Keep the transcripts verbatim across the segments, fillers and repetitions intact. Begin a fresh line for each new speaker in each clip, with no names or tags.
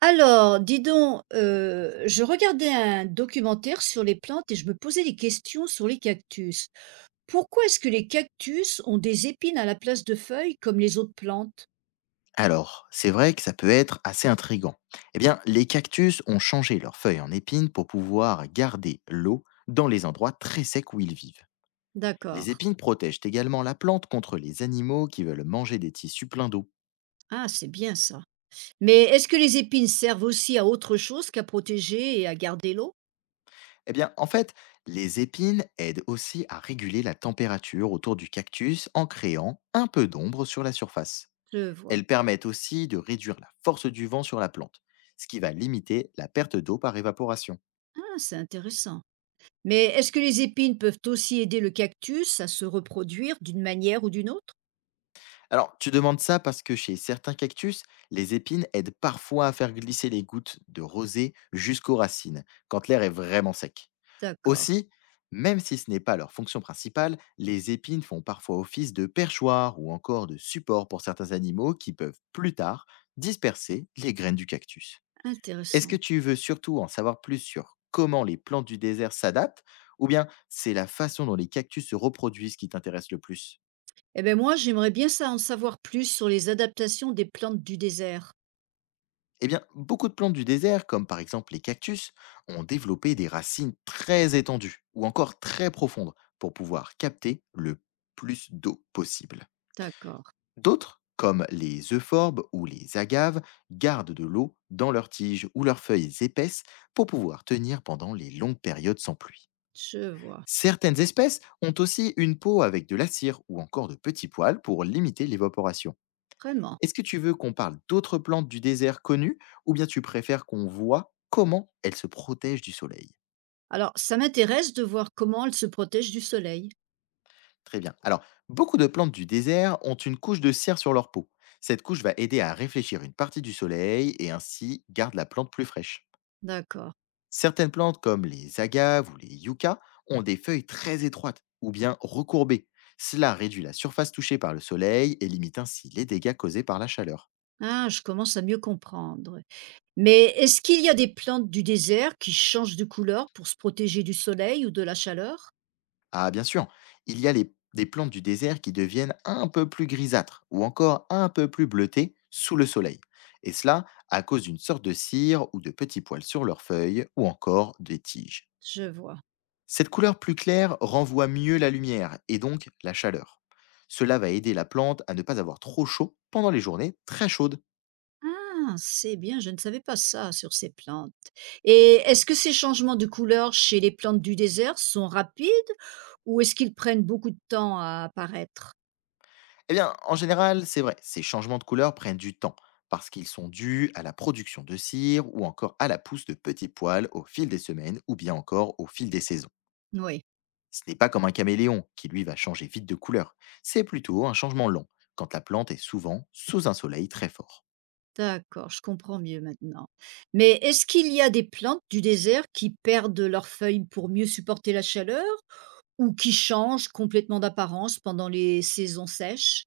Alors, dis donc, heu, je regardais un documentaire sur les plantes et je me posais des questions sur les cactus. Pourquoi est-ce que les cactus ont des épines à la place de feuilles comme les autres plantes?
Alors, c'est vrai que ça peut être assez intrigant. Eh bien, les cactus ont changé leurs feuilles en épines pour pouvoir garder l'eau dans les endroits très secs où ils vivent. Les
D'accord.
épines protègent également la plante contre les animaux qui veulent manger des tissus pleins d'eau.
Ah, c'est bien ça. Mais est-ce que les épines servent aussi à autre chose qu'à protéger et à garder l'eau?
Eh bien, en fait, les épines aident aussi à réguler la température autour du cactus en créant un peu d'ombre sur la surface.
Je vois.
Elles permettent aussi de réduire la force du vent sur la plante, ce qui va limiter la perte d'eau par évaporation.
Ah, c'est intéressant. Mais est-ce que les épines peuvent aussi aider le cactus à se reproduire d'une manière ou d'une autre?
Alors, tu demandes ça parce que chez certains cactus, les épines aident parfois à faire glisser les gouttes de rosée jusqu'aux racines, quand l'air est vraiment sec.
D'accord,
Aussi, même si ce n'est pas leur fonction principale, les épines font parfois office de perchoir ou encore de support pour certains animaux qui peuvent plus tard disperser les graines du cactus. Est-ce que
intéressant.
tu veux surtout en savoir plus sur comment les plantes du désert s'adaptent, ou bien c'est la façon dont les cactus se reproduisent qui t'intéresse le plus?
Eh ben moi, j'aimerais bien ça en savoir plus sur les adaptations des plantes du désert.
Eh bien, beaucoup de plantes du désert, comme par exemple les cactus, ont développé des racines très étendues ou encore très profondes pour pouvoir capter le plus d'eau possible.
D'accord,
D'autres, comme les euphorbes ou les agaves, gardent de l'eau dans leurs tiges ou leurs feuilles épaisses pour pouvoir tenir pendant les longues périodes sans pluie.
je vois,
Certaines espèces ont aussi une peau avec de la cire ou encore de petits poils pour limiter l'évaporation.
vraiment.
Est-ce que tu veux qu'on parle d'autres plantes du désert connues, ou bien tu préfères qu'on voit comment elles se protègent du soleil?
Alors, ça m'intéresse de voir comment elles se protègent du soleil.
Très bien. Alors, beaucoup de plantes du désert ont une couche de cire sur leur peau. Cette couche va aider à réfléchir une partie du soleil et ainsi garde la plante plus fraîche.
D'accord.
Certaines plantes comme les agaves ou les yuccas ont des feuilles très étroites ou bien recourbées. Cela réduit la surface touchée par le soleil et limite ainsi les dégâts causés par la chaleur.
Ah, je commence à mieux comprendre. Mais est-ce qu'il y a des plantes du désert qui changent de couleur pour se protéger du soleil ou de la chaleur?
Ah, bien sûr, il y a les- des plantes du désert qui deviennent un peu plus grisâtres ou encore un peu plus bleutées sous le soleil. Et cela à cause d'une sorte de cire ou de petits poils sur leurs feuilles ou encore des tiges.
Je vois.
Cette couleur plus claire renvoie mieux la lumière et donc la chaleur. Cela va aider la plante à ne pas avoir trop chaud pendant les journées très chaudes.
Ah, c'est bien, je ne savais pas ça sur ces plantes. Et est-ce que ces changements de couleur chez les plantes du désert sont rapides ou est-ce qu'ils prennent beaucoup de temps à apparaître?
Eh bien, en général, c'est vrai, ces changements de couleur prennent du temps, parce qu'ils sont dus à la production de cire ou encore à la pousse de petits poils au fil des semaines ou bien encore au fil des saisons.
Oui,
Ce n'est pas comme un caméléon qui, lui, va changer vite de couleur. C'est plutôt un changement lent, quand la plante est souvent sous un soleil très fort.
d'accord, je comprends mieux maintenant. Mais est-ce qu'il y a des plantes du désert qui perdent leurs feuilles pour mieux supporter la chaleur ou qui changent complètement d'apparence pendant les saisons sèches?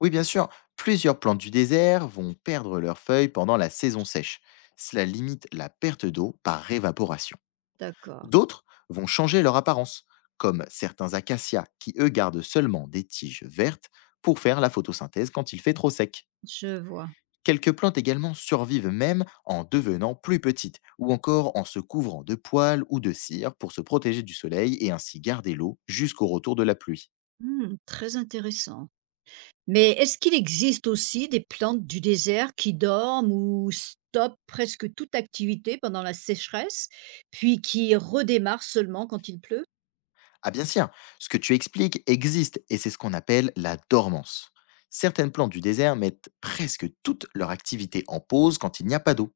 Oui, bien sûr, plusieurs plantes du désert vont perdre leurs feuilles pendant la saison sèche. Cela limite la perte d'eau par évaporation.
D'accord,
D'autres vont changer leur apparence, comme certains acacias qui, eux, gardent seulement des tiges vertes pour faire la photosynthèse quand il fait trop sec.
je vois.
Quelques plantes également survivent même en devenant plus petites ou encore en se couvrant de poils ou de cire pour se protéger du soleil et ainsi garder l'eau jusqu'au retour de la pluie.
Hmm, très intéressant. Mais est-ce qu'il existe aussi des plantes du désert qui dorment ou stoppent presque toute activité pendant la sécheresse, puis qui redémarrent seulement quand il pleut?
Ah bien sûr, ce que tu expliques existe et c'est ce qu'on appelle la dormance. Certaines plantes du désert mettent presque toute leur activité en pause quand il n'y a pas d'eau.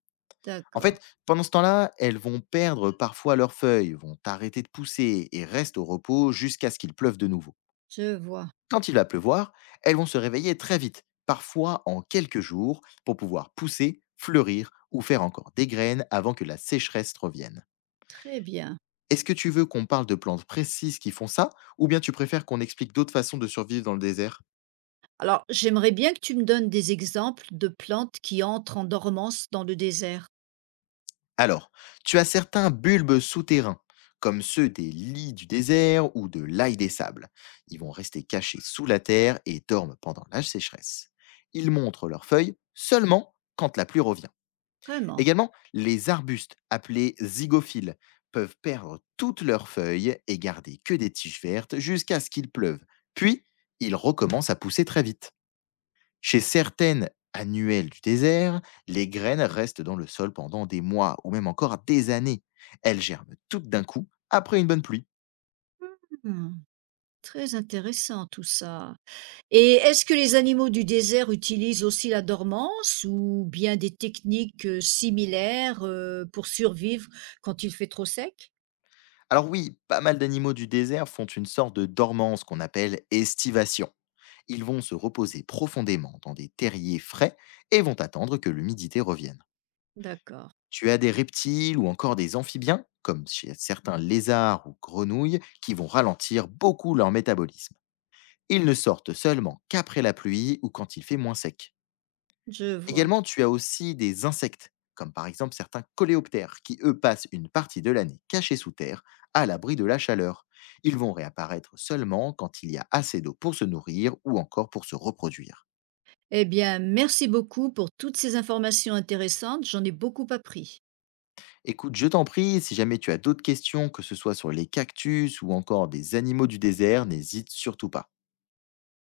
En
D'accord,
fait, pendant ce temps-là, elles vont perdre parfois leurs feuilles, vont arrêter de pousser et restent au repos jusqu'à ce qu'il pleuve de nouveau.
je vois.
Quand il va pleuvoir, elles vont se réveiller très vite, parfois en quelques jours, pour pouvoir pousser, fleurir ou faire encore des graines avant que la sécheresse revienne.
Très bien.
Est-ce que tu veux qu'on parle de plantes précises qui font ça, ou bien tu préfères qu'on explique d'autres façons de survivre dans le désert?
Alors, j'aimerais bien que tu me donnes des exemples de plantes qui entrent en dormance dans le désert.
Alors, tu as certains bulbes souterrains, comme ceux des lys du désert ou de l'ail des sables. Ils vont rester cachés sous la terre et dorment pendant la sécheresse. Ils montrent leurs feuilles seulement quand la pluie revient.
Vraiment.
Également, les arbustes, appelés zygophiles, peuvent perdre toutes leurs feuilles et garder que des tiges vertes jusqu'à ce qu'il pleuve. Puis, ils recommencent à pousser très vite. Chez certaines annuelles du désert, les graines restent dans le sol pendant des mois ou même encore des années. Elles germent toutes d'un coup après une bonne pluie.
Hmm, très intéressant tout ça. Et est-ce que les animaux du désert utilisent aussi la dormance ou bien des techniques, heu, similaires, heu, pour survivre quand il fait trop sec?
Alors oui, pas mal d'animaux du désert font une sorte de dormance qu'on appelle estivation. Ils vont se reposer profondément dans des terriers frais et vont attendre que l'humidité revienne.
D'accord,
Tu as des reptiles ou encore des amphibiens, comme chez certains lézards ou grenouilles, qui vont ralentir beaucoup leur métabolisme. Ils ne sortent seulement qu'après la pluie ou quand il fait moins sec.
je vois.
Également, tu as aussi des insectes, comme par exemple certains coléoptères, qui eux passent une partie de l'année cachés sous terre, à l'abri de la chaleur. Ils vont réapparaître seulement quand il y a assez d'eau pour se nourrir ou encore pour se reproduire.
Eh bien, merci beaucoup pour toutes ces informations intéressantes, j'en ai beaucoup appris.
Écoute, je t'en prie, si jamais tu as d'autres questions, que ce soit sur les cactus ou encore des animaux du désert, n'hésite surtout pas.